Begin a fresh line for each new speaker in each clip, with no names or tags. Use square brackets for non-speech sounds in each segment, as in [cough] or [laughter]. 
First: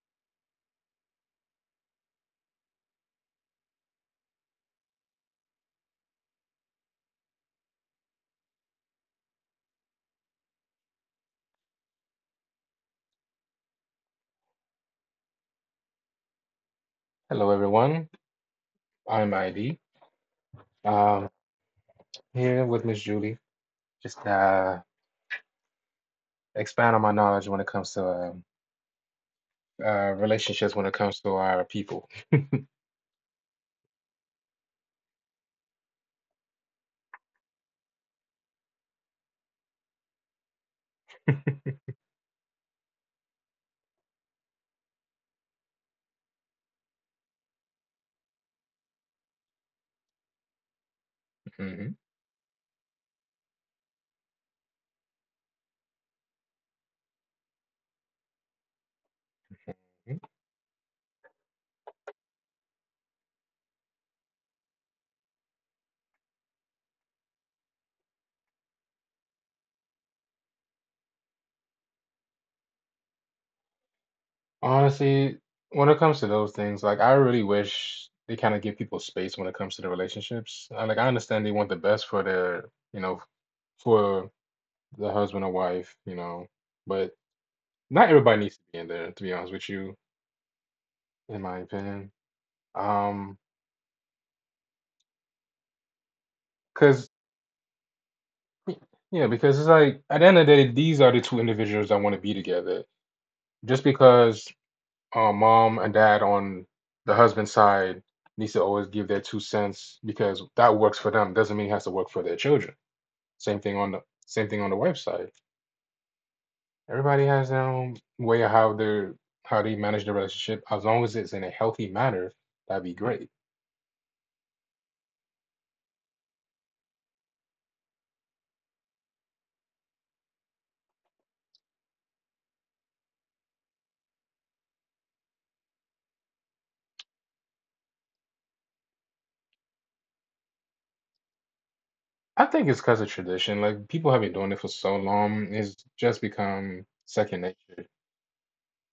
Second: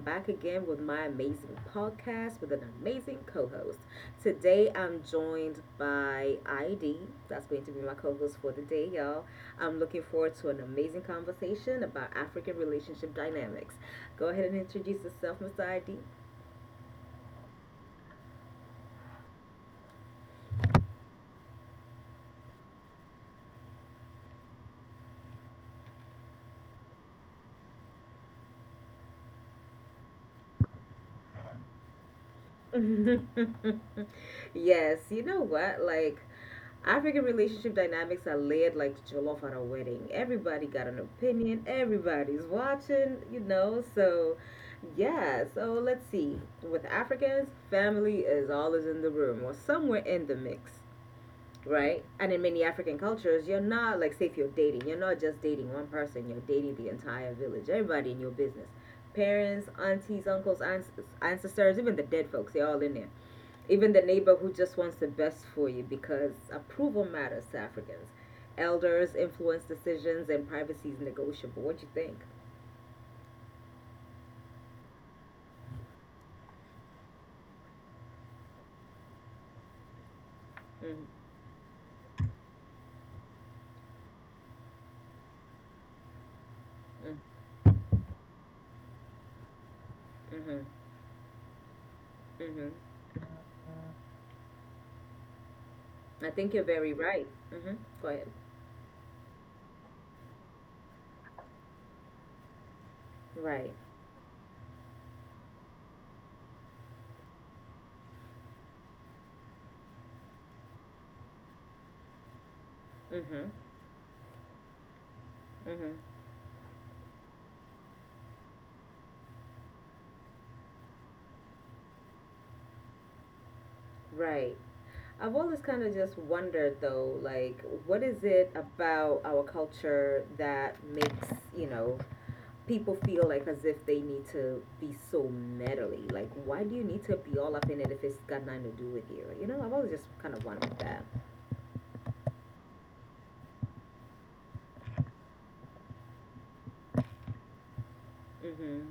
back again with my amazing podcast with an amazing co host. Today, I'm joined by ID. That's going to be my co host for the day, y'all. I'm looking forward to an amazing conversation about African relationship dynamics. Go ahead and introduce yourself, Mr. ID.
Hello, everyone. I'm ID. Um, here with Miss Julie. Just expand on my knowledge when it comes to relationships, when it comes to our people.
[laughs] Yes, you know what? Like, African relationship dynamics are layered like jollof at a wedding. Everybody got an opinion. Everybody's watching. Yeah. So let's see. With Africans, family is always in the room or somewhere in the mix,
Hmm.
right? And in many African cultures, you're not like say if you're dating, you're not just dating one person. You're dating the entire village. Everybody in your business. Parents, aunties, uncles, aunts, ancestors, even the dead folks, they're all in there, even the neighbor who just wants the best for you because approval matters to Africans. Elders influence decisions and privacy is negotiable. What do you think?
Honestly, when it comes to those things, like I really wish they kind of give people space when it comes to the relationships. Like
Mm-hmm.
I understand they want the best for their, you know, for the husband or wife, you know, but not everybody needs to be in there, to be honest with you,
Mm-hmm.
in my opinion.
Mm-hmm.
Um
I think you're very
'Cause
right. Mm-hmm. Go ahead.
Yeah, because it's like at the end of the day, these are the two individuals that want to be together.
Right.
Just because mom and dad on the husband's side needs to always give their two cents because that works for them doesn't mean it has to work for their children.
Mm-hmm.
Same thing on the wife's side.
Mm-hmm.
Everybody has their own way of how they manage the relationship. As long as it's in a healthy manner, that'd be great.
Right. I've always kind of just wondered though, like, what is it about our culture that makes, you know, people feel like as if they need to be so meddly. Like, why do you need to be all up in it if it's got nothing to do with you? You know, I've always just kind of wondered that.
I think it's because of tradition. Like people have been doing it for so long, it's just become second nature.
Mm-hmm.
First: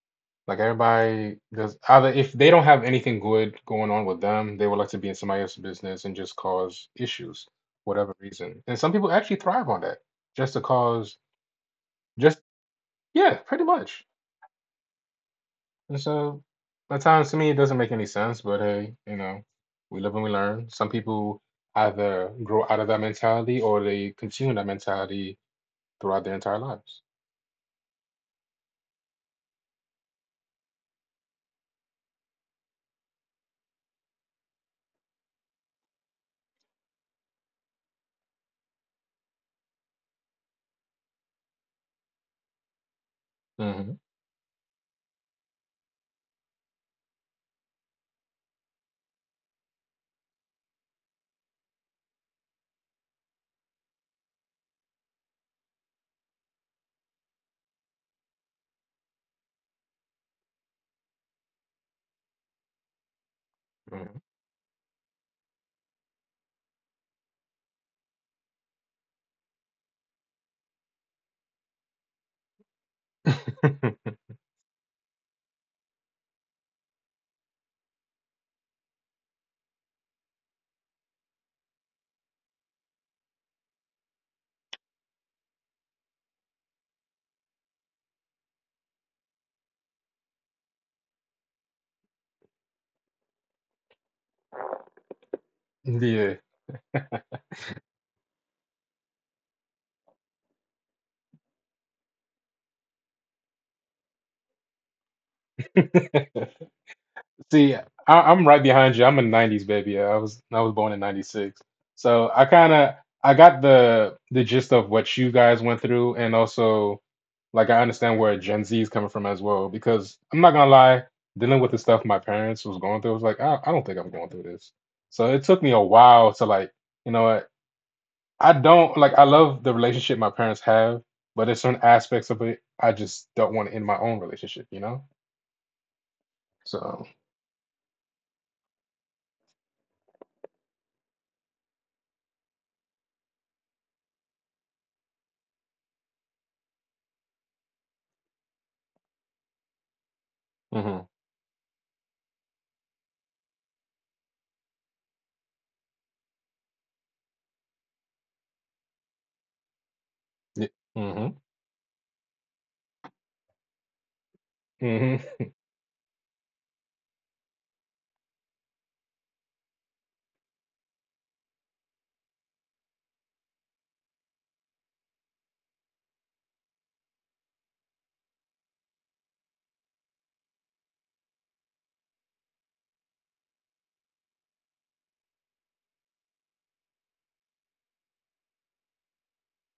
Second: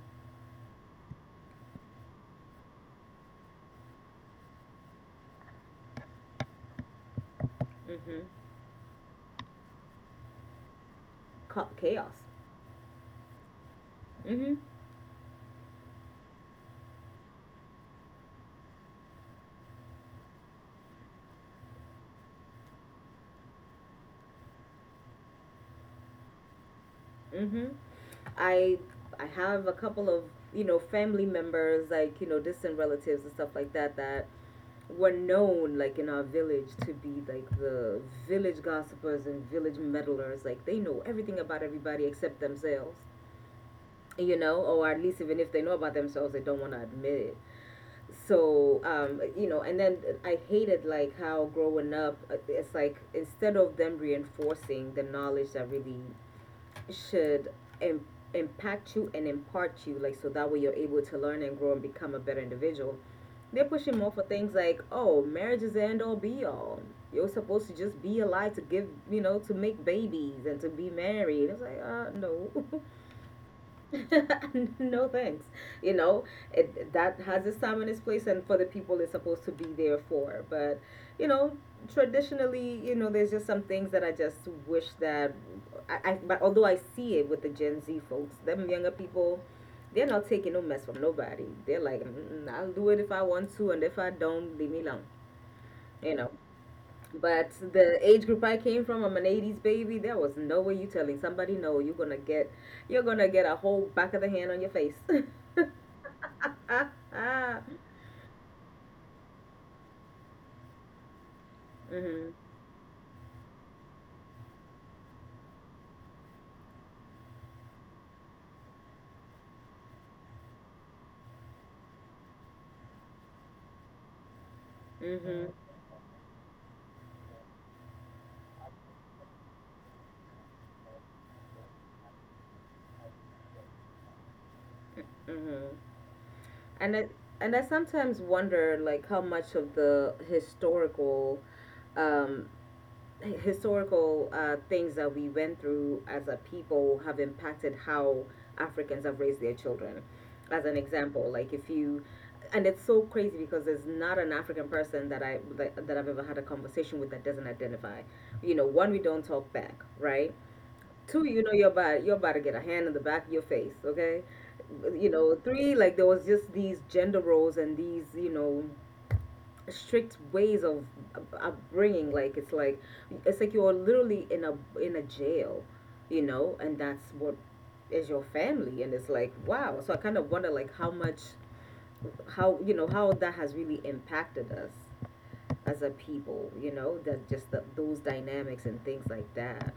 Like everybody does either if they don't have anything good going on with them, they would like to be in somebody else's business and just cause issues, whatever
Mm-hmm.
reason. And some people actually thrive on that, just to cause
Chaos.
just yeah, pretty much.
Mm-hmm.
And so at times to me it doesn't make any sense, but hey, you know, we live and we learn. Some people either grow out of that mentality or they continue that mentality throughout their entire lives.
Mm-hmm. I I have a couple of family members, like, distant relatives and stuff like that, that were known, like, in our village to be like the village gossipers and village meddlers. Like, they know everything about everybody except themselves.
Hmm.
You know, or at least even if they know about themselves, they don't want to admit it. So, you know, and then I hated like how growing up, it's like instead of them reinforcing the knowledge that really should im- impact you and impart you, like so that way you're able to learn and grow and become a better individual, they're pushing more
Hmm.
for things like, oh, marriage is the end all be all. You're supposed to just be alive to give, you know, to make babies and to be married. It's like, no. [laughs]
[laughs]
[laughs] No thanks. You know, it, that has its time and its place, and for the people it's supposed to be there for. But, you know, traditionally, you know, there's just some things that I just wish that, I but although I see it with the Gen Z folks, them younger people, they're not taking no mess from nobody. They're like, "Mm, I'll do it if I want to, and if I don't, leave me alone." You know.
Yeah.
But the age group I came from, I'm an 80s baby. There was no way you telling somebody no. You're gonna get a whole back of the hand on your face. [laughs]
[laughs]
Ah, ah.
See, I'm right behind you. I'm a '90s baby. I was born in '96, so
Mhm.
I kind of I got the gist of what you guys went through, and also like I understand where Gen Z is coming from as well. Because I'm not gonna lie, dealing with the stuff my parents was going through, I was like, I don't think I'm going through this.
Mhm.
So it
Mm.
took me a while to like, you know what? I don't like. I love the relationship my parents have, but there's certain aspects of it I just don't want in my own relationship. You know?
Mhm. And I
So.
and I sometimes wonder like how much of the historical um things that we went through as a people have impacted how Africans have raised their children. As an
Mm-hmm.
example, like if you, and it's so crazy because there's not an African person that I've ever had a conversation with that doesn't identify. You know, one, we don't talk back, right?
Yeah.
Two,
Mm-hmm.
you know, you're about to get a hand in the back of your face, okay? You know,
Mm-hmm.
three, like there was just these gender roles and these, you know, strict ways of upbringing. Like, it's like you're literally in a jail, you know, and that's what is your family. And it's like, wow. So I kind of wonder like how much, how, you know, how that has really impacted us as a people, you know, that just the, those dynamics and things like that.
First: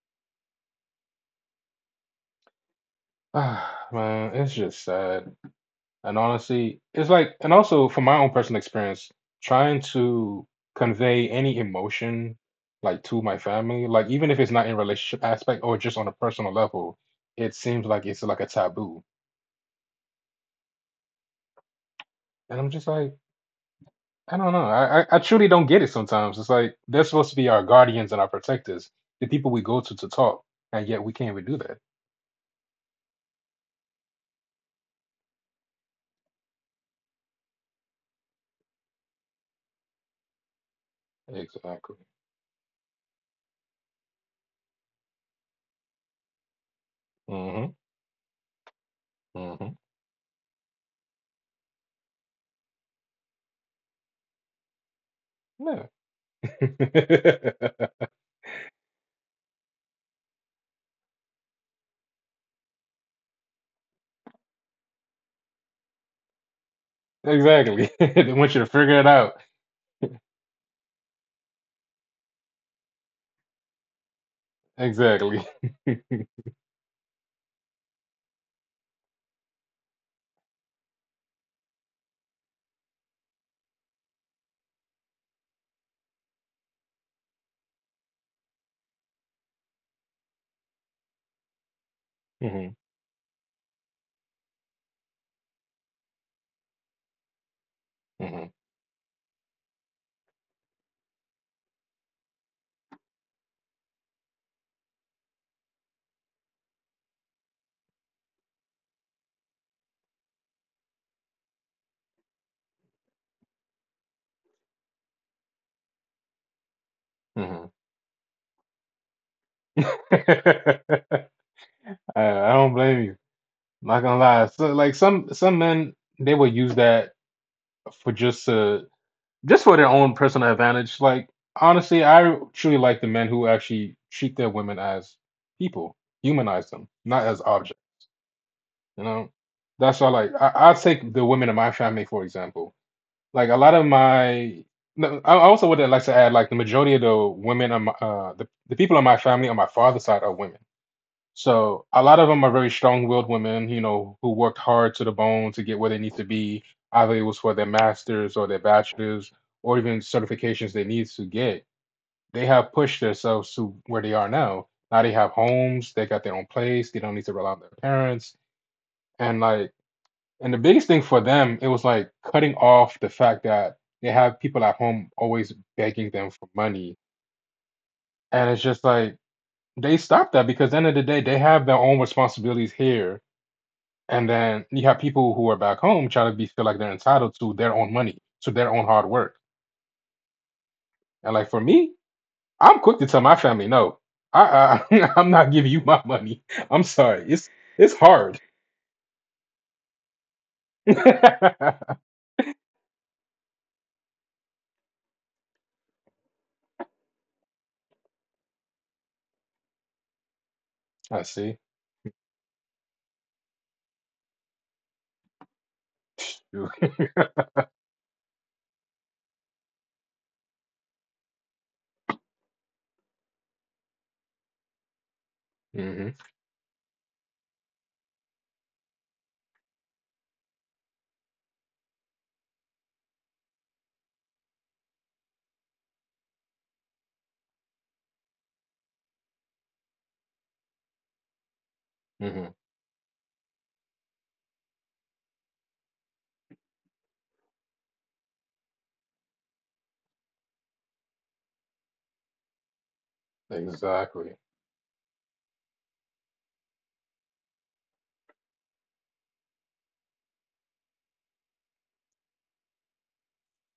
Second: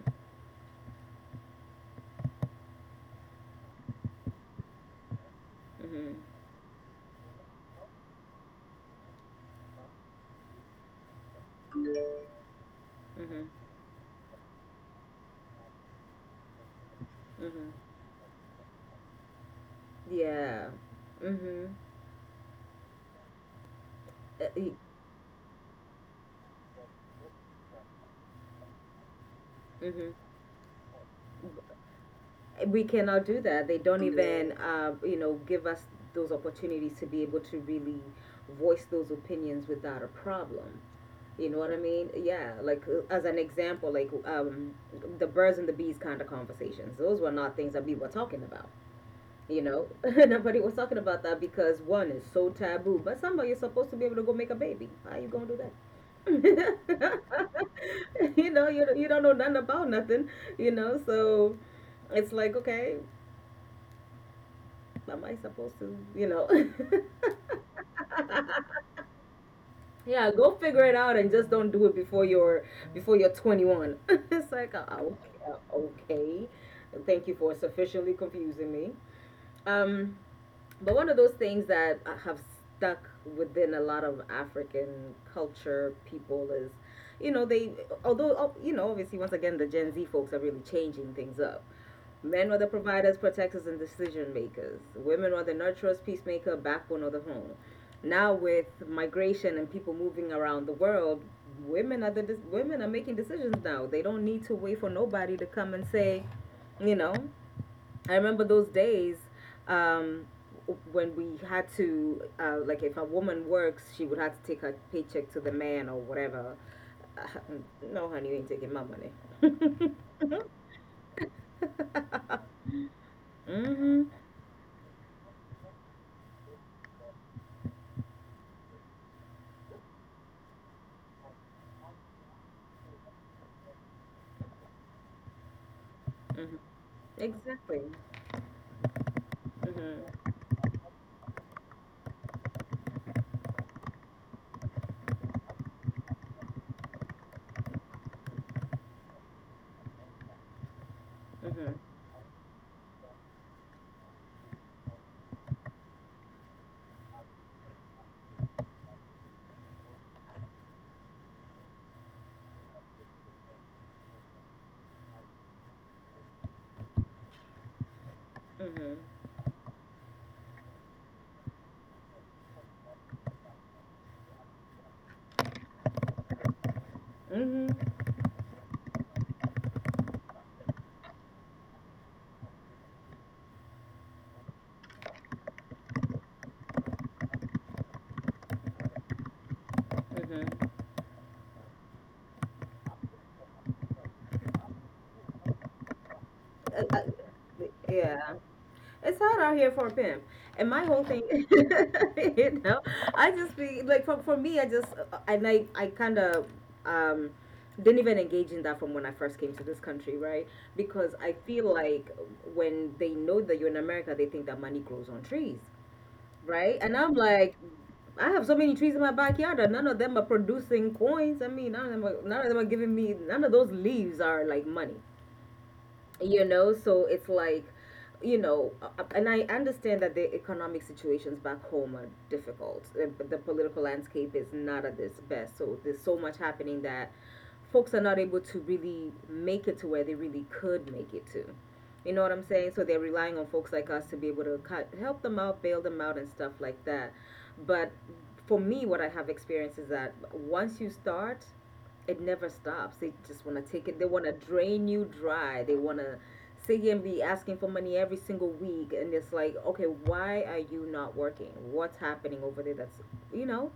[sighs] Ah, man, it's just sad.
Mhm.
And honestly, it's like, and also from my own personal experience, trying to convey any emotion like to my
Mhm.
family, like even if it's not in relationship aspect or just on a personal level, it
Mhm.
seems like it's like a taboo.
Yeah. Mhm.
And I'm just like, I
Uh,
don't know.
y-
I truly don't get it sometimes. It's like they're supposed to be our guardians and our protectors, the people we go to
mhm.
talk, and yet we can't even do that.
We cannot do that. They don't even, you know, give us those opportunities to be able to really voice those opinions without a problem. You know what I
Exactly.
mean? Yeah. Like, as an example, like, the birds and the bees kind of conversations. Those were not
Mm-hmm.
things that we were talking about. You
Mm-hmm.
know, [laughs] nobody was talking about that because one is so taboo. But somebody is supposed to be able to go make a baby. How you gonna do that?
Yeah. [laughs]
[laughs] You know, you don't know nothing about nothing. You know, so it's like, okay, am I supposed to, you know?
Exactly. [laughs] They want you to figure it out.
[laughs] Yeah, go figure it out, and just don't do it before you're 21. [laughs] It's like,
Exactly. [laughs]
okay. Thank you for sufficiently confusing me. Um, but one of those things that I have stuck within a lot of African culture people is, you know, they, you know, obviously, once again, the Gen Z folks are really changing things up. Men are the
Hmm.
providers, protectors, and decision makers. Women are the nurturers, peacemaker, backbone of the home. Now
Hmm.
with migration and people moving around the world, women are making decisions now. They don't need to wait for nobody to come and say, you know, I remember those days, um, when we had to, like, if a woman works, she would have to take her paycheck to the man or whatever. Uh,
Hmm.
no, honey, you ain't taking my money.
[laughs]
[laughs]
I, I don't blame you. Not
Mm-hmm.
gonna lie. So, like some men, they will use that for just for their own personal advantage. Like honestly, I truly like the men who actually treat their women as people,
Mm-hmm.
humanize them, not as objects.
Exactly.
You know, that's all. Like
Mm-hmm.
I take the women in my family for example. Like a lot of my, No, I also would like to add, like the majority of the women on my, the people in my family on my father's side are women.
Mm-hmm.
So a lot of them are very strong-willed women, you know, who worked hard to the bone to get where they need to be. Either it was for their masters or their bachelors or even certifications they need to get. They have pushed themselves to where they are now. Now they have homes, they got their own place, they don't need to rely on their parents.
Mm-hmm.
And like and the biggest thing for them, it was like cutting off the fact that they have people at home always begging them for money.
Mm-hmm.
And it's just like they stopped that because at the end of the day, they have their own responsibilities here. And then you have people who are back home trying to be feel like they're entitled to their own money, to their own hard work.
Mm-hmm.
And like for me, I'm quick to tell my family, no, I [laughs] I'm not giving you my money. I'm
Uh,
sorry. It's
yeah.
hard.
It's hard out here for a pimp. And my
[laughs]
whole thing, [laughs]
I
you know, I just be like, for me, and I kind of, um, didn't even engage in that from when I first came to this country, right? Because I
see.
feel like when they know that you're in America, they think that money grows on trees, right?
Hmm.
And I'm like, I have so many trees in my backyard, and none of them are producing coins. I mean, none of them are giving me, none of those leaves are like money, you know. So it's like, you know, and I understand that the economic situations back home are difficult. The political landscape is not at its best, so there's so much happening that folks are not able to really make it to where they really could make it to, you know what I'm
Hmm.
saying? So they're relying on folks like us to be able to help them out, bail them out and stuff like that. But for me, what I have experienced is that once you start, it never stops. They just want to take it. They want to
Exactly.
drain you dry. They want to sit here and be asking for money every single week. And it's like, okay, why are you not working? What's happening over there? That's, you know,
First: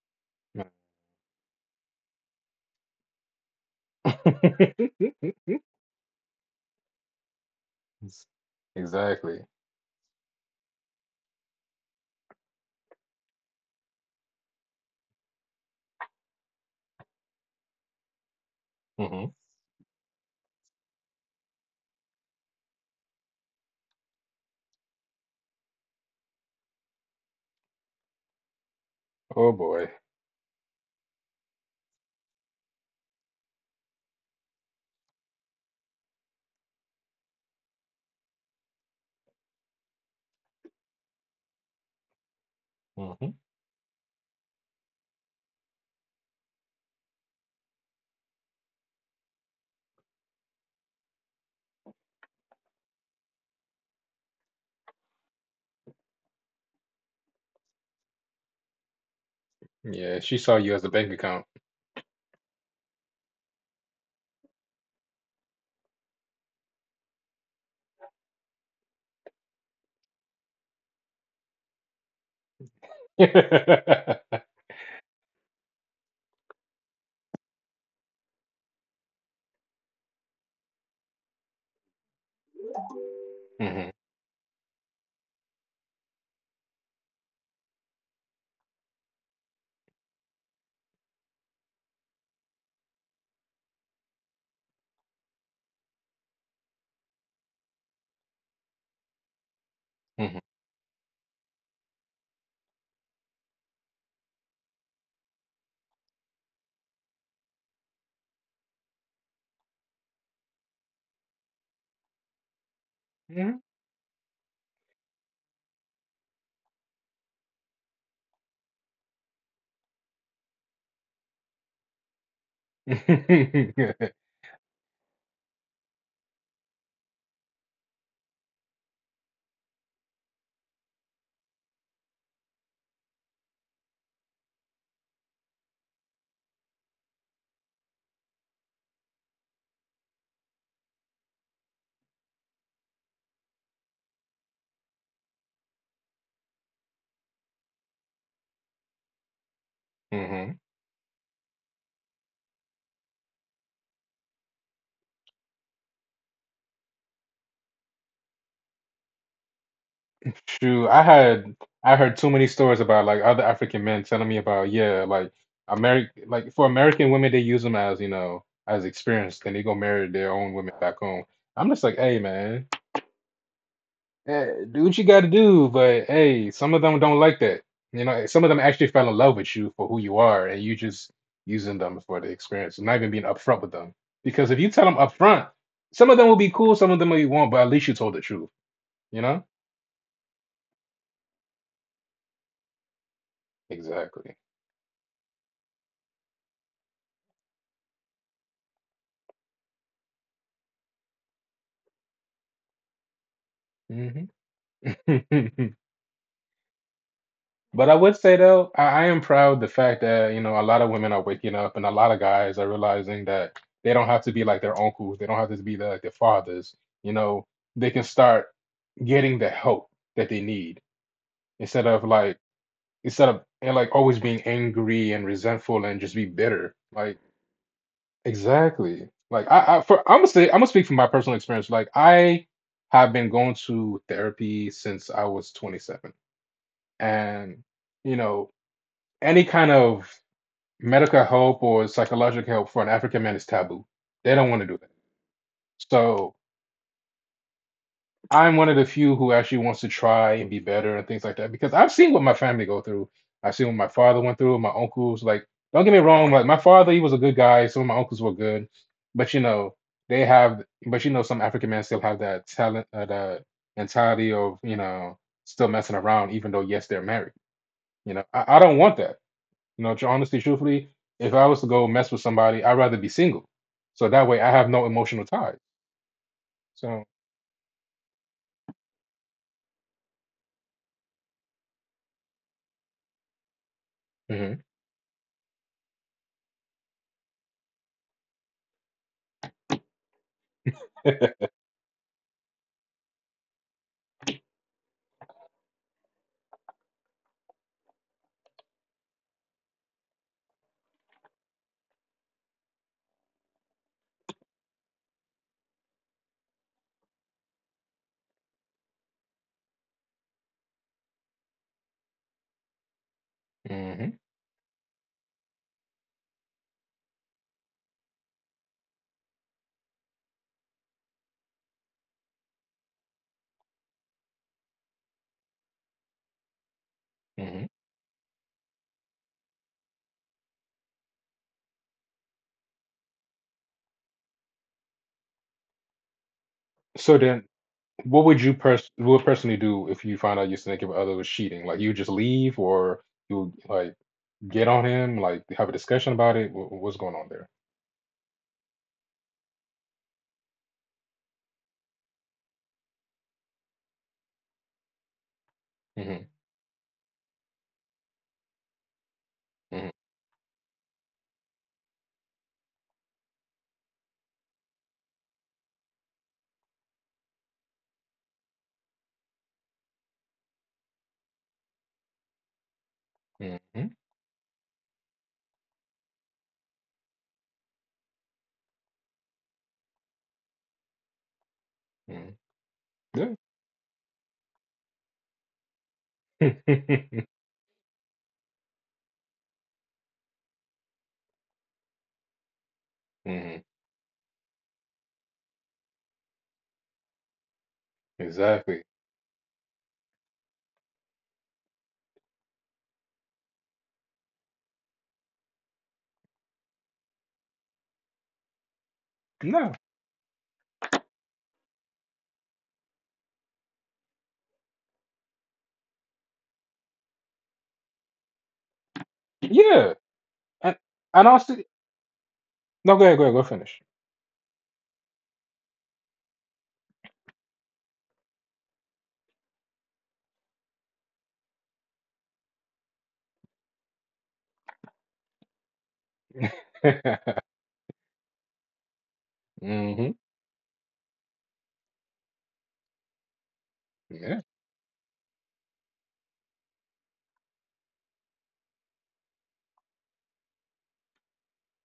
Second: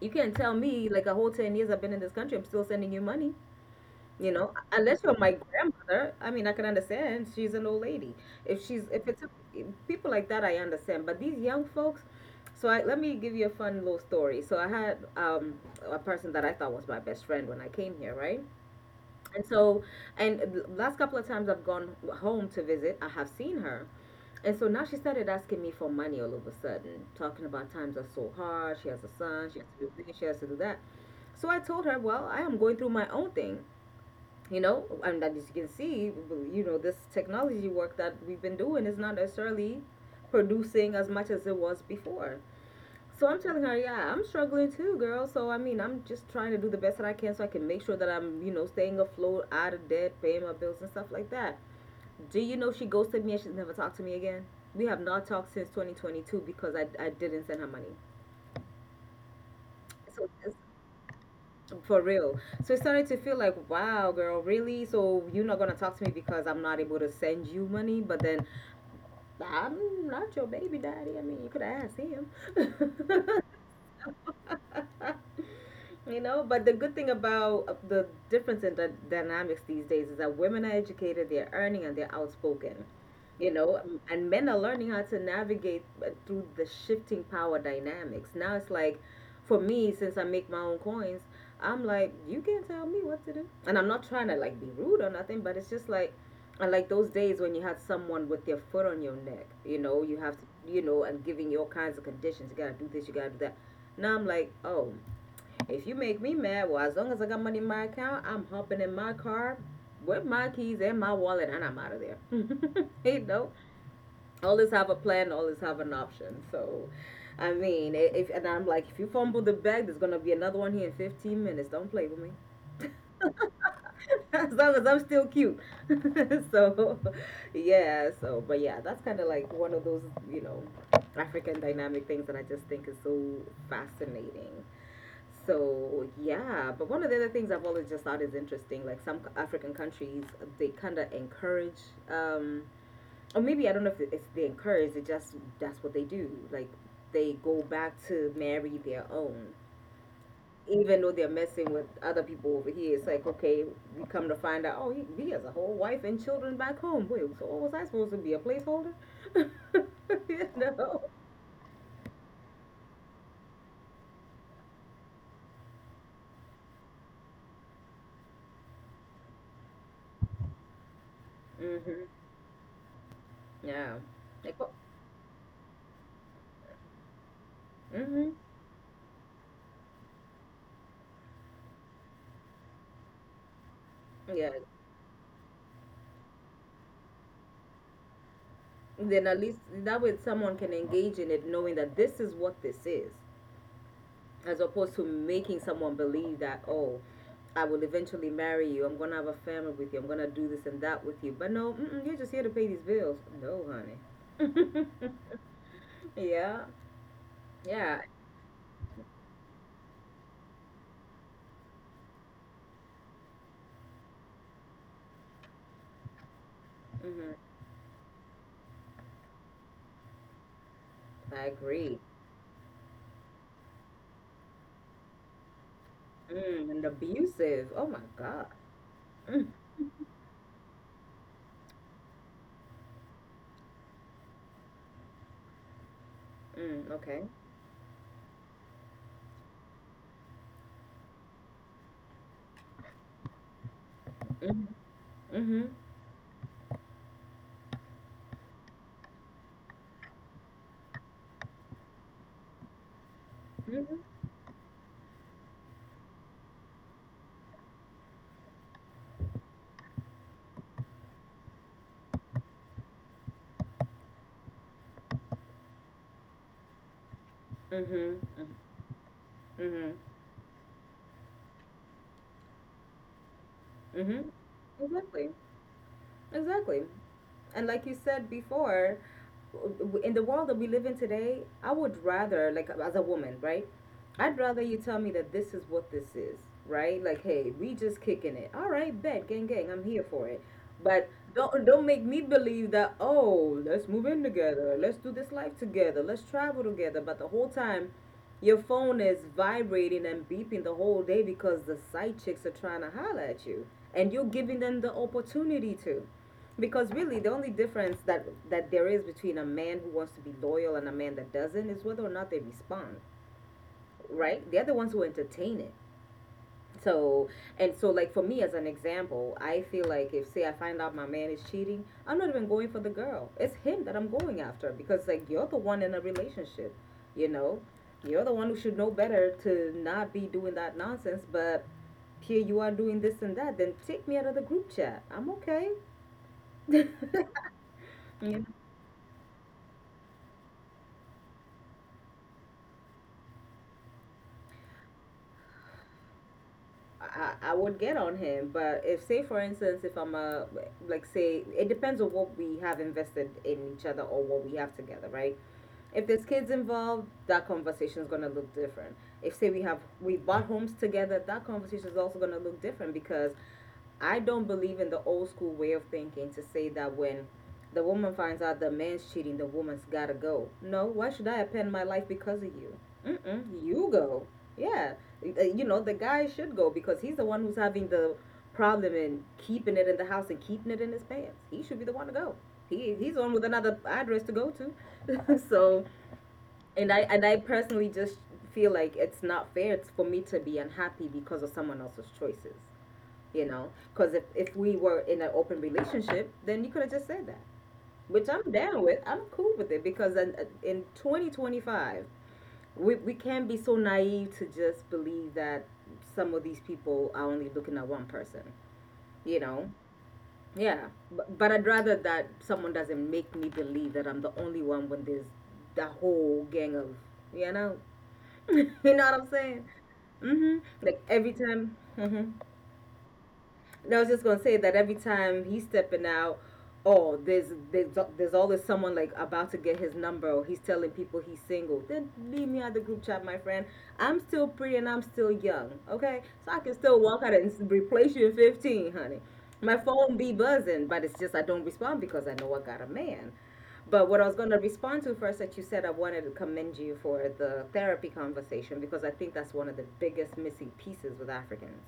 you can't tell me like a whole 10 years I've been in this country, I'm still sending you money. You know, unless you're my
[laughs]
grandmother. I mean, I can understand. She's an old lady. If it's
Exactly.
people like that, I understand. But these young folks. So I, let me give you a fun little story. So I had, a person that I thought was my best friend when I came here, right?
Hmm.
And so, and the last couple of times I've gone home to visit, I have seen her. And so now she started asking me for money all of a sudden, talking about times are so hard. She has a
Oh
son, she has
boy.
to do this, she has to do that. So I told her, well, I am going through my own thing, you know. And as you can see, you know, this technology work that we've been doing is not necessarily producing as much as it was before. So
Hmm.
I'm telling her, yeah, I'm struggling too, girl. So I mean, I'm just trying to do the best that I can so I can make sure that I'm, you know, staying afloat, out of debt, paying my bills and stuff like that. Do you know she ghosted me and she's never talked to me again? We have not talked since 2022 because I didn't send her money.
Yeah,
So
she saw
it's,
you as a bank account.
for real. So it started to feel like, wow, girl, really? So you're not gonna talk to me because I'm not able to send you money? But then I'm not your baby daddy. I mean, you could ask him.
[laughs] Hmm.
[laughs] You know, but the good thing about, the difference in the dynamics these days is that women are educated, they're earning, and they're outspoken. You know, and men are learning how to navigate, through the shifting power dynamics. Now it's like, for me, since I make my own coins, I'm like, you can't tell me what to do. And I'm not trying to like be rude or nothing, but it's just like, I like those days when you had someone with their foot on your neck. You know, you
Hmm.
have to, and giving you all kinds of conditions. You gotta do this, you gotta do that. Now I'm like, oh, if you make me mad, well, as long as I got money in my account, I'm hopping in my car with my keys and my wallet, and I'm out of there. [laughs] You know,
Hmm.
always have a plan, always have an option. So, I'm like, if you fumble the bag, there's gonna be another one here in 15 minutes. Don't play with me. [laughs]
[laughs]
As long as I'm still cute. [laughs] So, yeah. So, but yeah, that's kind of like one of those, you know, African dynamic things that I just think is so fascinating. So yeah, but one of the other things I've always just thought is interesting, like some African countries, they kind of encourage, um, or maybe I don't know if it's they encourage, it just that's what they do. Like they go back to marry their own, even though they're messing with other people over here. It's like okay, we come to find out, oh, he has a whole wife and children back home. Wait, so what was I supposed to be? A placeholder? [laughs] You
Shoot,
know?
I heard too many stories about like other African men telling me about yeah, like American like for American women they use them as you know as experience. Then they go marry their own women back home. I'm just like,
Mhm.
hey man,
Yeah.
eh,
Like, oh,
do what you got to do, but hey, some of them don't like that. You know, eh,
mm-hmm.
some of them actually fell in love with you for who you are, and you just using them for the experience, not even being upfront with them. Because
Yeah,
if you tell them upfront, some of them will be cool, some of them will be won't, but at least you told the truth. You
then at
know?
least that way someone can engage in it knowing that this is what this is,
Exactly.
as opposed to making someone believe that, oh, I will eventually marry you, I'm gonna have a family with you, I'm gonna do this and that with you, but no, mm-mm, you're just here to pay these bills. No,
Hmm.
honey. [laughs]
[laughs]
Yeah,
But I
yeah,
would say though, I am proud the fact that, you know, a lot of women are waking up and a lot of guys are realizing that they don't have to be like their uncles. They don't have to be the, like their fathers. You
hmm,
know, they can start getting the help that they need
I
instead of
agree.
like instead of and like always being angry and resentful and just be bitter.
Mm, and
Like
abusive, oh my god.
exactly. Like
Mm,
I'm gonna speak from my personal experience. Like I have been going to therapy since I was 27,
mm, okay.
and you know any kind of medical help or psychological help for an African man is taboo. They don't want to
Mm-hmm,
do that.
mm-hmm,
So I'm one of the few who actually wants to try and be better and things like that because I've seen what my family go through. I've seen what my
mm-hmm,
father went through, my uncles. Like, don't get me wrong, like my father, he was a good guy. Some of my uncles were good, but you know, they have, but you know, some African men still have that talent, that mentality of you know, still messing around, even though yes, they're married. You
mm-hmm,
know, I don't want that. You know,
mm-hmm.
honestly, truthfully, if I was to go mess with somebody, I'd rather be single. So that
Mm-hmm.
way I have no emotional
Exactly.
ties.
Exactly.
So,
And like you said before, in the world that we live in today, I would rather, like, as a woman, right? I'd rather
hmm.
you tell me that this is what this is, right? Like, hey, we just kicking it. All right, bet, gang, gang, I'm here for it. But don't make me believe that. Oh, let's move in together. Let's do this life together. Let's travel together. But the whole time, your phone is vibrating and beeping the whole day because the side chicks are trying to holler at you, and you're giving them the opportunity to. Because really, the only difference that there is between a man who wants to be loyal and a man that doesn't is whether or not they respond,
Hmm.
right? They're the ones who entertain it. So, and so, like for me as an example, I feel like if say I find out my man is cheating, I'm not even going for the girl. It's him that I'm going after, because like you're the one in a relationship, you know,
Hmm.
you're the one who should know better to not be doing that nonsense. But here you are doing this and that. Then take me out of the group chat. I'm okay.
[laughs] So
[laughs]
then, what would
you
you personally do if you found out your significant other was cheating? Like, you just leave or you like get on him, like have a discussion about it? What's going on
I,
there?
I would get on him, but if say for instance if I'm a, like say it depends on what we have invested in each other or what we have together, right? If there's
Hmm.
kids involved, that conversation is gonna look different. If say
Hmm.
we bought homes together, that conversation is also gonna look different, because I don't believe in the old school way of thinking to say that when the woman finds out the man's cheating, the woman's gotta go. No, why should I append my life because of you? Mm-mm, you
Hmm.
go. Yeah, uh, you know, the guy should go because he's the one who's having the problem in keeping it in the house and keeping it in his pants. He should be the one to go.
Hmm.
He's on
Yeah.
with another address to go to. [laughs] So, and I personally just feel like it's not fair it's for me to be unhappy because of someone else's choices.
[laughs]
You
Hmm.
know, because if we were in an open relationship, then you could have just said that, which I'm down
Exactly.
with, I'm cool with it, because in 2025 we can't be so naive to just believe that some of these people are only looking at one person, you know.
No.
Yeah, but I'd rather that someone doesn't make me believe that I'm the only one when there's the whole gang of, you know. [laughs] You know what I'm saying?
Yeah.
Mm-hmm.
And,
Like
and
every
honestly,
time, mm-hmm.
no, go ahead, go ahead, go finish.
I was just gonna say that every time he's stepping out, oh, there's always someone like about to get his number, or he's telling people he's single. Then leave me out of the group chat, my friend. I'm still pretty and I'm still young, okay? So I can still walk out
[laughs]
and replace you in 15, honey. My phone
Hmm.
be buzzing, but it's just I don't respond because I know I got a man. But what I was
Yeah.
going to respond to first that you said, I wanted to commend you for the therapy conversation, because I think that's one of the biggest missing pieces with Africans.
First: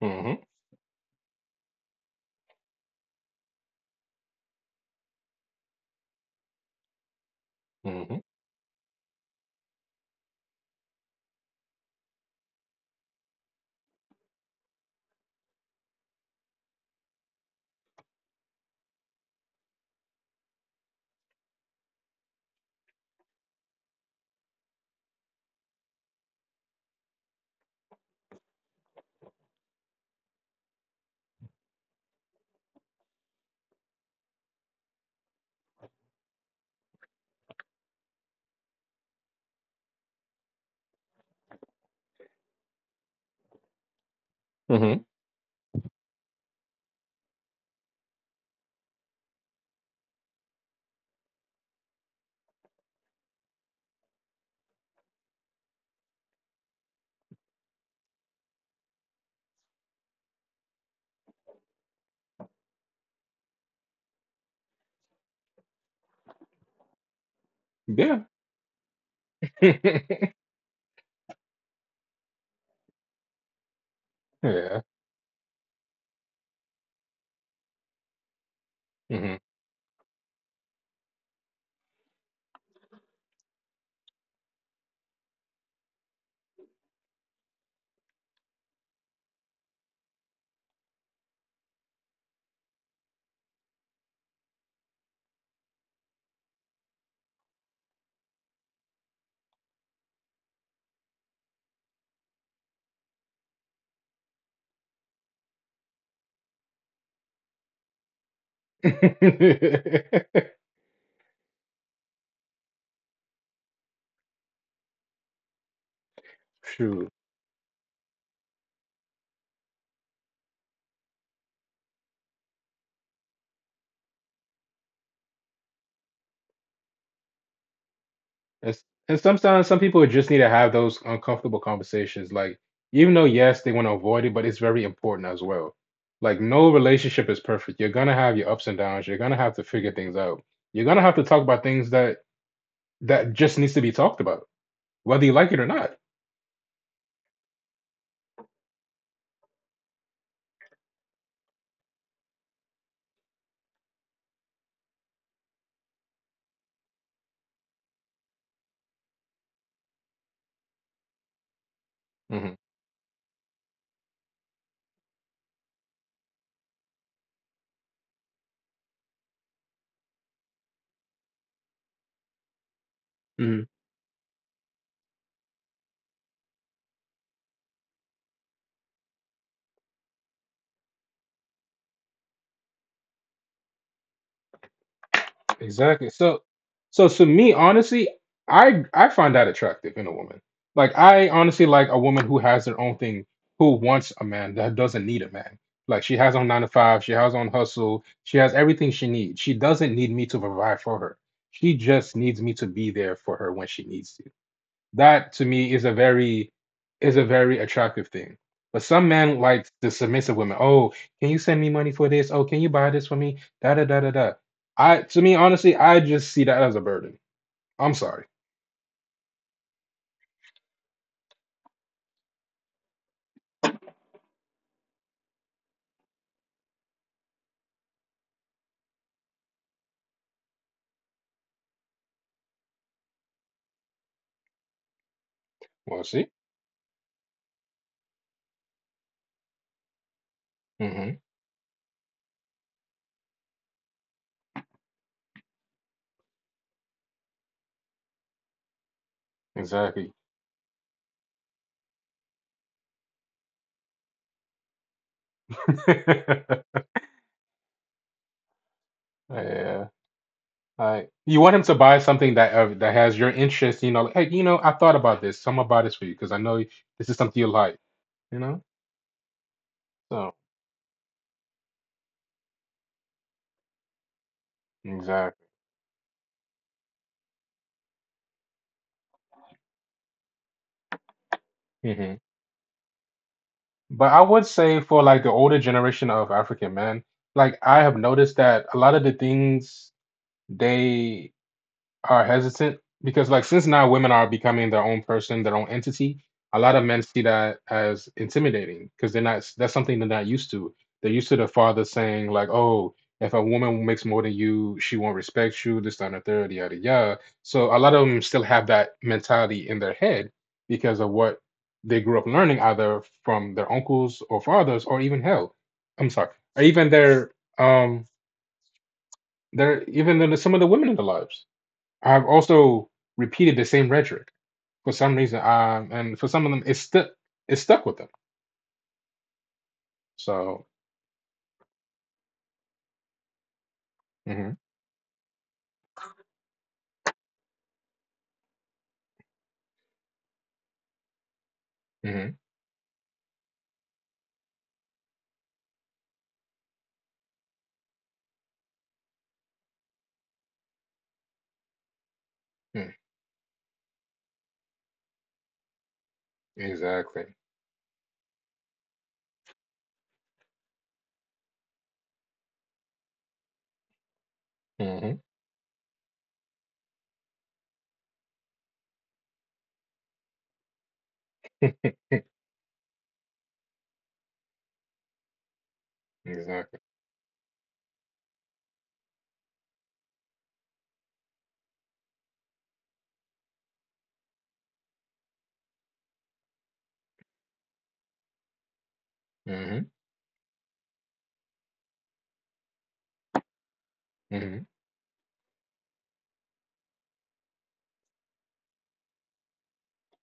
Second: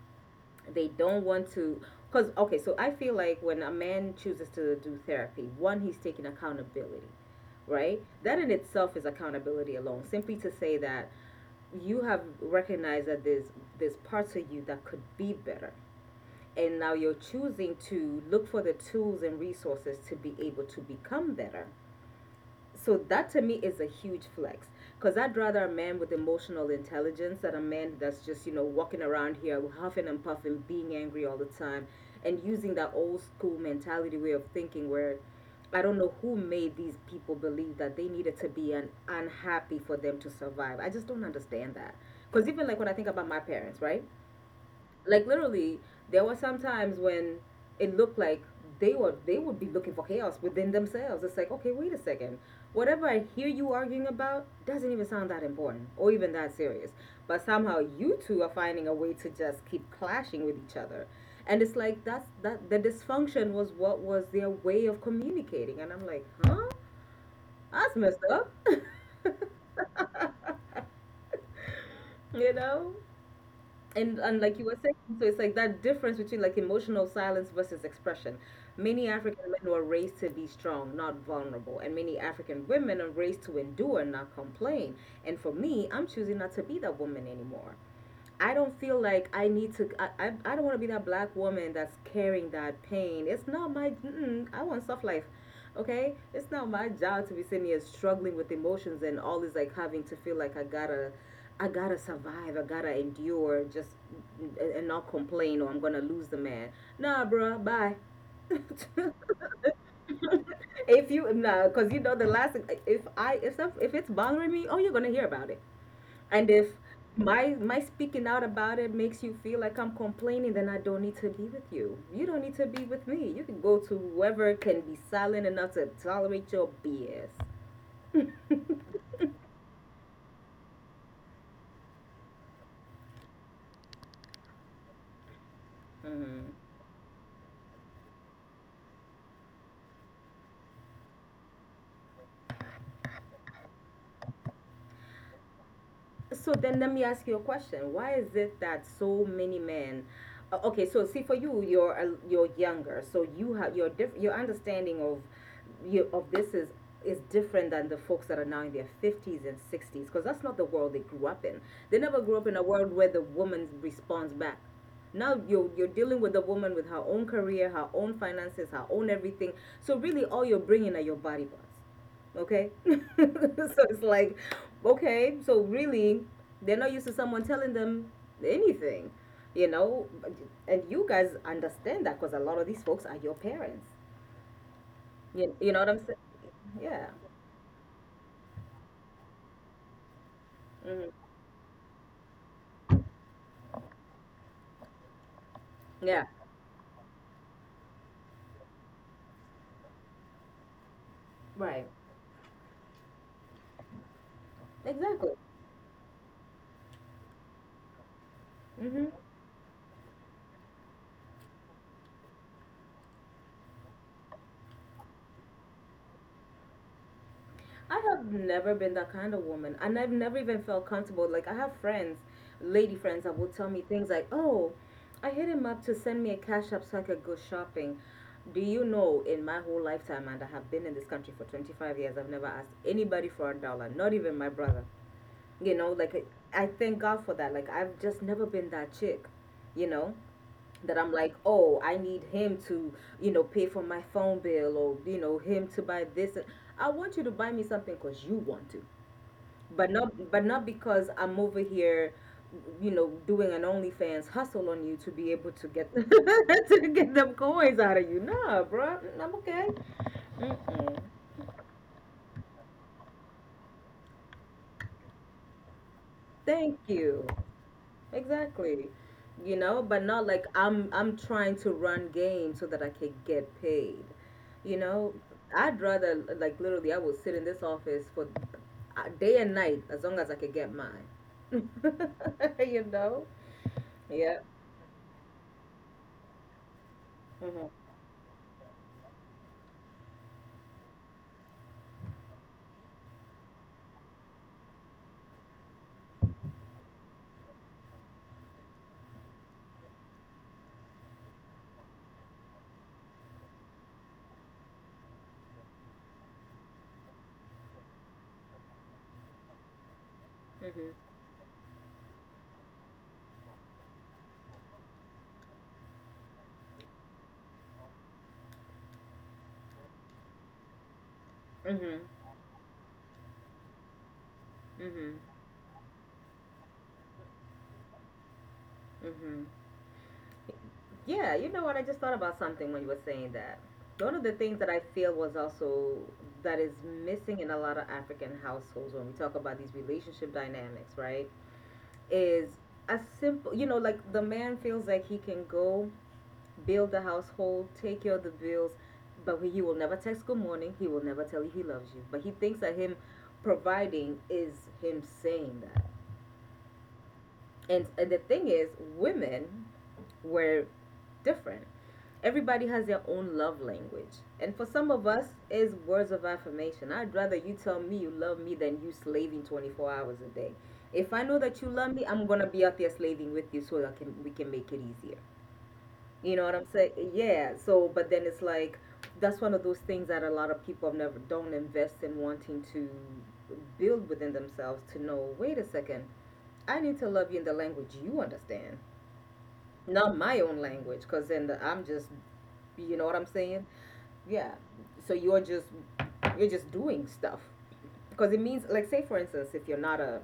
Mhm.
They don't want to, because okay, so I feel like when a man chooses to do therapy, one, he's taking accountability, right?
Mhm.
That in itself is accountability alone. Simply to say that you have recognized that there's parts of you that could be better. And now you're choosing to look for the tools and resources to be able to become better. So that to me is a huge flex. Because I'd rather a man with emotional intelligence than a man that's just, you know, walking around here huffing and puffing, being angry all the time, and using that old school mentality way of thinking where I don't know who made these people believe that they needed to be an unhappy for them to survive. I just don't understand that. Because even like when I think about my parents, right?
Mhm.
Like literally there were some times when it looked like they would be looking for chaos within themselves. It's like okay, wait a second, whatever I hear you arguing about doesn't even sound that important or even that serious, but somehow you two are finding a way to just keep clashing with each other. And it's like that's that the dysfunction was what was their way of communicating, and I'm like, huh, that's messed
Yeah.
up.
[laughs]
[laughs] You know, and like you were
Yeah.
saying, so it's like that difference between like emotional silence versus expression. Many
Mhm.
African men were raised to be strong, not vulnerable, and many African women are raised to endure, not complain. And for me, I'm choosing not to be that woman anymore. I don't feel like I need to. I don't want to be that black woman that's carrying that pain. It's not my. Mm-mm, I want soft life. Okay, it's not my job to be sitting here struggling with emotions and always like having to feel like I gotta survive. I gotta endure. Just and not complain or I'm gonna lose the man. Nah, bruh, bye.
[laughs]
[laughs] If you, nah, cause you know the last. If I if some, If it's bothering me, oh, you're gonna hear about it. And if
True.
my speaking out about it makes you feel like I'm complaining, then I don't need to be with you. You don't need to be with me. You can go to whoever can be silent enough to tolerate your BS.
It's,
[laughs]
and sometimes some people just need to have those uncomfortable conversations. Like, even though yes, they want to avoid it, but it's very important as well. Like,
Mhm.
no relationship is perfect. You're gonna have your ups and downs. You're gonna have to figure things out. You're gonna have to talk about things that just needs to be talked about, whether you like it or not.
So then let me ask you a question. Why is it that so many men, okay, so see for you, you're younger. So you have your your understanding of you of this is different than the folks that are now in their 50s and 60s, because that's not the world they grew up in. They never grew up
Hmm.
in a world where the woman responds back. Now you're dealing with a woman with her own career, her own finances, her own everything. So really all you're bringing are your body parts. Okay? [laughs] So it's like, okay, so really, they're not used to someone telling them anything, you know? And you guys understand that because a lot of these folks are your parents. You know what I'm
Exactly.
saying?
So, so
Yeah.
to me, honestly, I find that attractive in a woman. Like
Hmm.
I honestly like a woman who has their own thing, who wants a man that doesn't need a man. Like she
Yeah.
has on nine to five, she has on hustle, she has everything she needs. She doesn't need me to provide for her. She
Right.
just needs me to be there for her when she needs to.
Exactly.
That to me is a very attractive thing. But
Mm-hmm.
some men like the submissive women. Oh, can you send me money for this? Oh, can you buy this for me? Da da da da da. I to me honestly, I just see that as a burden. I'm
I
sorry.
have never been that kind of woman, and I've never even felt comfortable. Like I have friends, lady friends, that will tell me things like, "Oh, I hit him up to send me a cash app so I could go shopping." Do you know, in my whole lifetime, and I have been in this country for 25 years, I've never asked anybody for a dollar, not even my brother. You know,
Well,
like
see.
I thank God for that. Like I've just never been that chick, you know, that I'm
Hmm.
like, oh, I need him to, you know, pay for my phone bill, or, you know, him to buy this. I want you to buy me something because you want to, but
Exactly.
not because I'm over here, you know, doing an OnlyFans hustle on you to be able to get [laughs]
[laughs]
to get them coins out of you. Nah, bro, I'm okay.
Yeah.
Mm-mm.
I You want him to buy something that that has your interest. You know, like, hey, you know, I thought about this. So I'm gonna buy this for you because I know
Thank
this is
you.
something you like. You know.
Exactly. You know, but not
So
like I'm trying to run game so that I can get paid. You know,
exactly.
I'd rather like literally I will sit in this office for, day and night as long as I could get mine.
Mm-hmm.
[laughs] You know?
But I
Yeah.
would say for like the older generation of African men, like
Mhm.
I have noticed that a lot of the things they are hesitant because like since now women are becoming their own person, their own entity, a lot of men see that as intimidating because they're not that's something they're not used to. They're used to the father saying like, "Oh, if a woman makes more than you, she won't respect you." This, that, and the third, yada yada. So a lot of them still have that mentality in their head
Mhm.
because of what they grew up learning either from their uncles or fathers or even hell, I'm sorry, or even um their, some of the women in their lives.
Mhm.
I've also repeated the same rhetoric for some
Mhm.
reason, and for some of them, it's stuck. It's stuck with them.
Mhm.
So,
Yeah, you know what? I just thought about something when you were saying that. One of the
hmm.
things that I feel was also that is missing in a lot of African households when we talk about these relationship dynamics, right?
Hmm.
Is a simple, you know, like the man feels like he can go build the household, take care of the bills, but he will never text good morning. He will never tell you he loves you. But he thinks that him providing is him saying that.
Exactly.
And the thing is, women were different. Everybody has their own love language. And for some of
Hmm.
us, is words of affirmation. I'd rather you tell me you love me than you slaving 24 hours a day. If I know that you
[laughs]
love me, I'm going to be out there slaving with you so I can we can make it easier. You know what I'm
Exactly.
saying? Yeah. So, but then it's like that's one of those things that a lot of people never don't invest in wanting to build within themselves to know, wait a second, I need to love you in the language you understand,
Hmm.
not my own language, because I'm just, you know what I'm saying? Yeah.
Hmm.
So you're just doing stuff because it means like say for instance if you're not a,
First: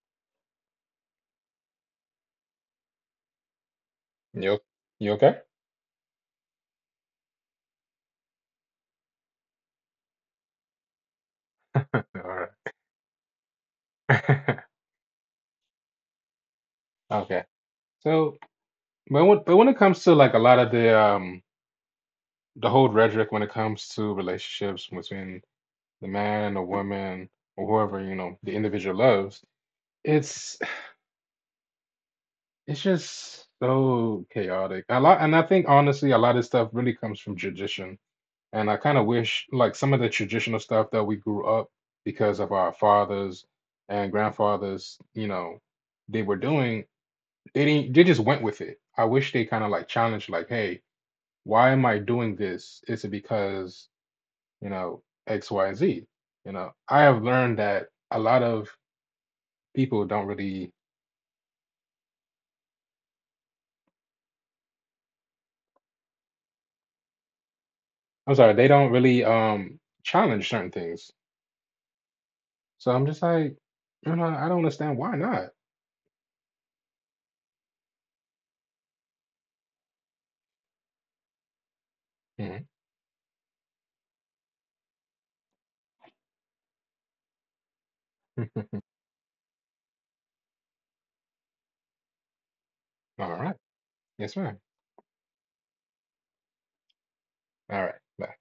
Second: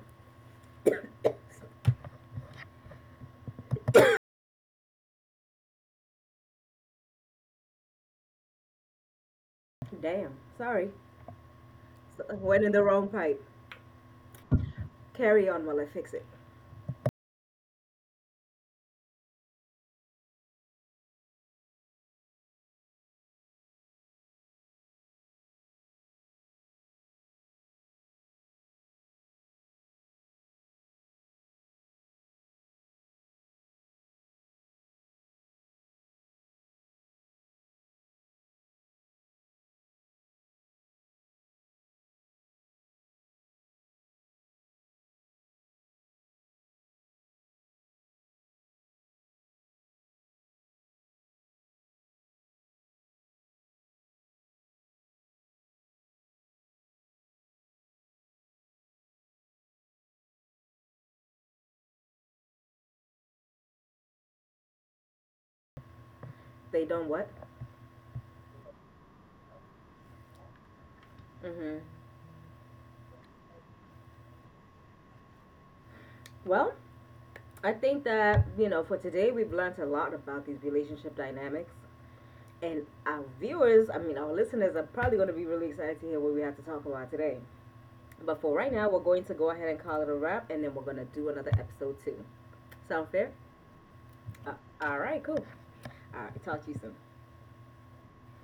You, you okay?
damn, sorry,
[laughs] All
so,
right.
went in the wrong pipe,
[laughs]
carry on while I fix it.
Okay. So, but when it comes to like a lot of the whole rhetoric when it comes to relationships between the man and the woman or whoever you know the individual loves, it's. It's just so chaotic. A lot, and I think honestly, a lot of stuff really comes from tradition. And I kind of wish, like, some of the traditional stuff that we grew up because of our fathers and grandfathers, you know, they were doing, they didn't, they just went with it. I wish they kind of like challenged, like, hey, why am I doing this? Is it because, you know, X, Y, and Z? You know, I have learned that a lot of people don't really,
They don't what?
I'm sorry, they don't really challenge certain things.
Hmm.
So I'm just like, you know, I don't understand why not.
Well, I think that, you know, for today we've learned a lot about these relationship dynamics.
Mhm.
And our our listeners are probably going to be really excited to hear what we have to talk about today. But for right now, we're
[laughs]
going to go ahead and call it a wrap, and then we're going to do another episode too. Sound fair?
All right. Yes,
Uh,
ma'am.
all right, cool. All right, talk to you soon.
All right. Bye.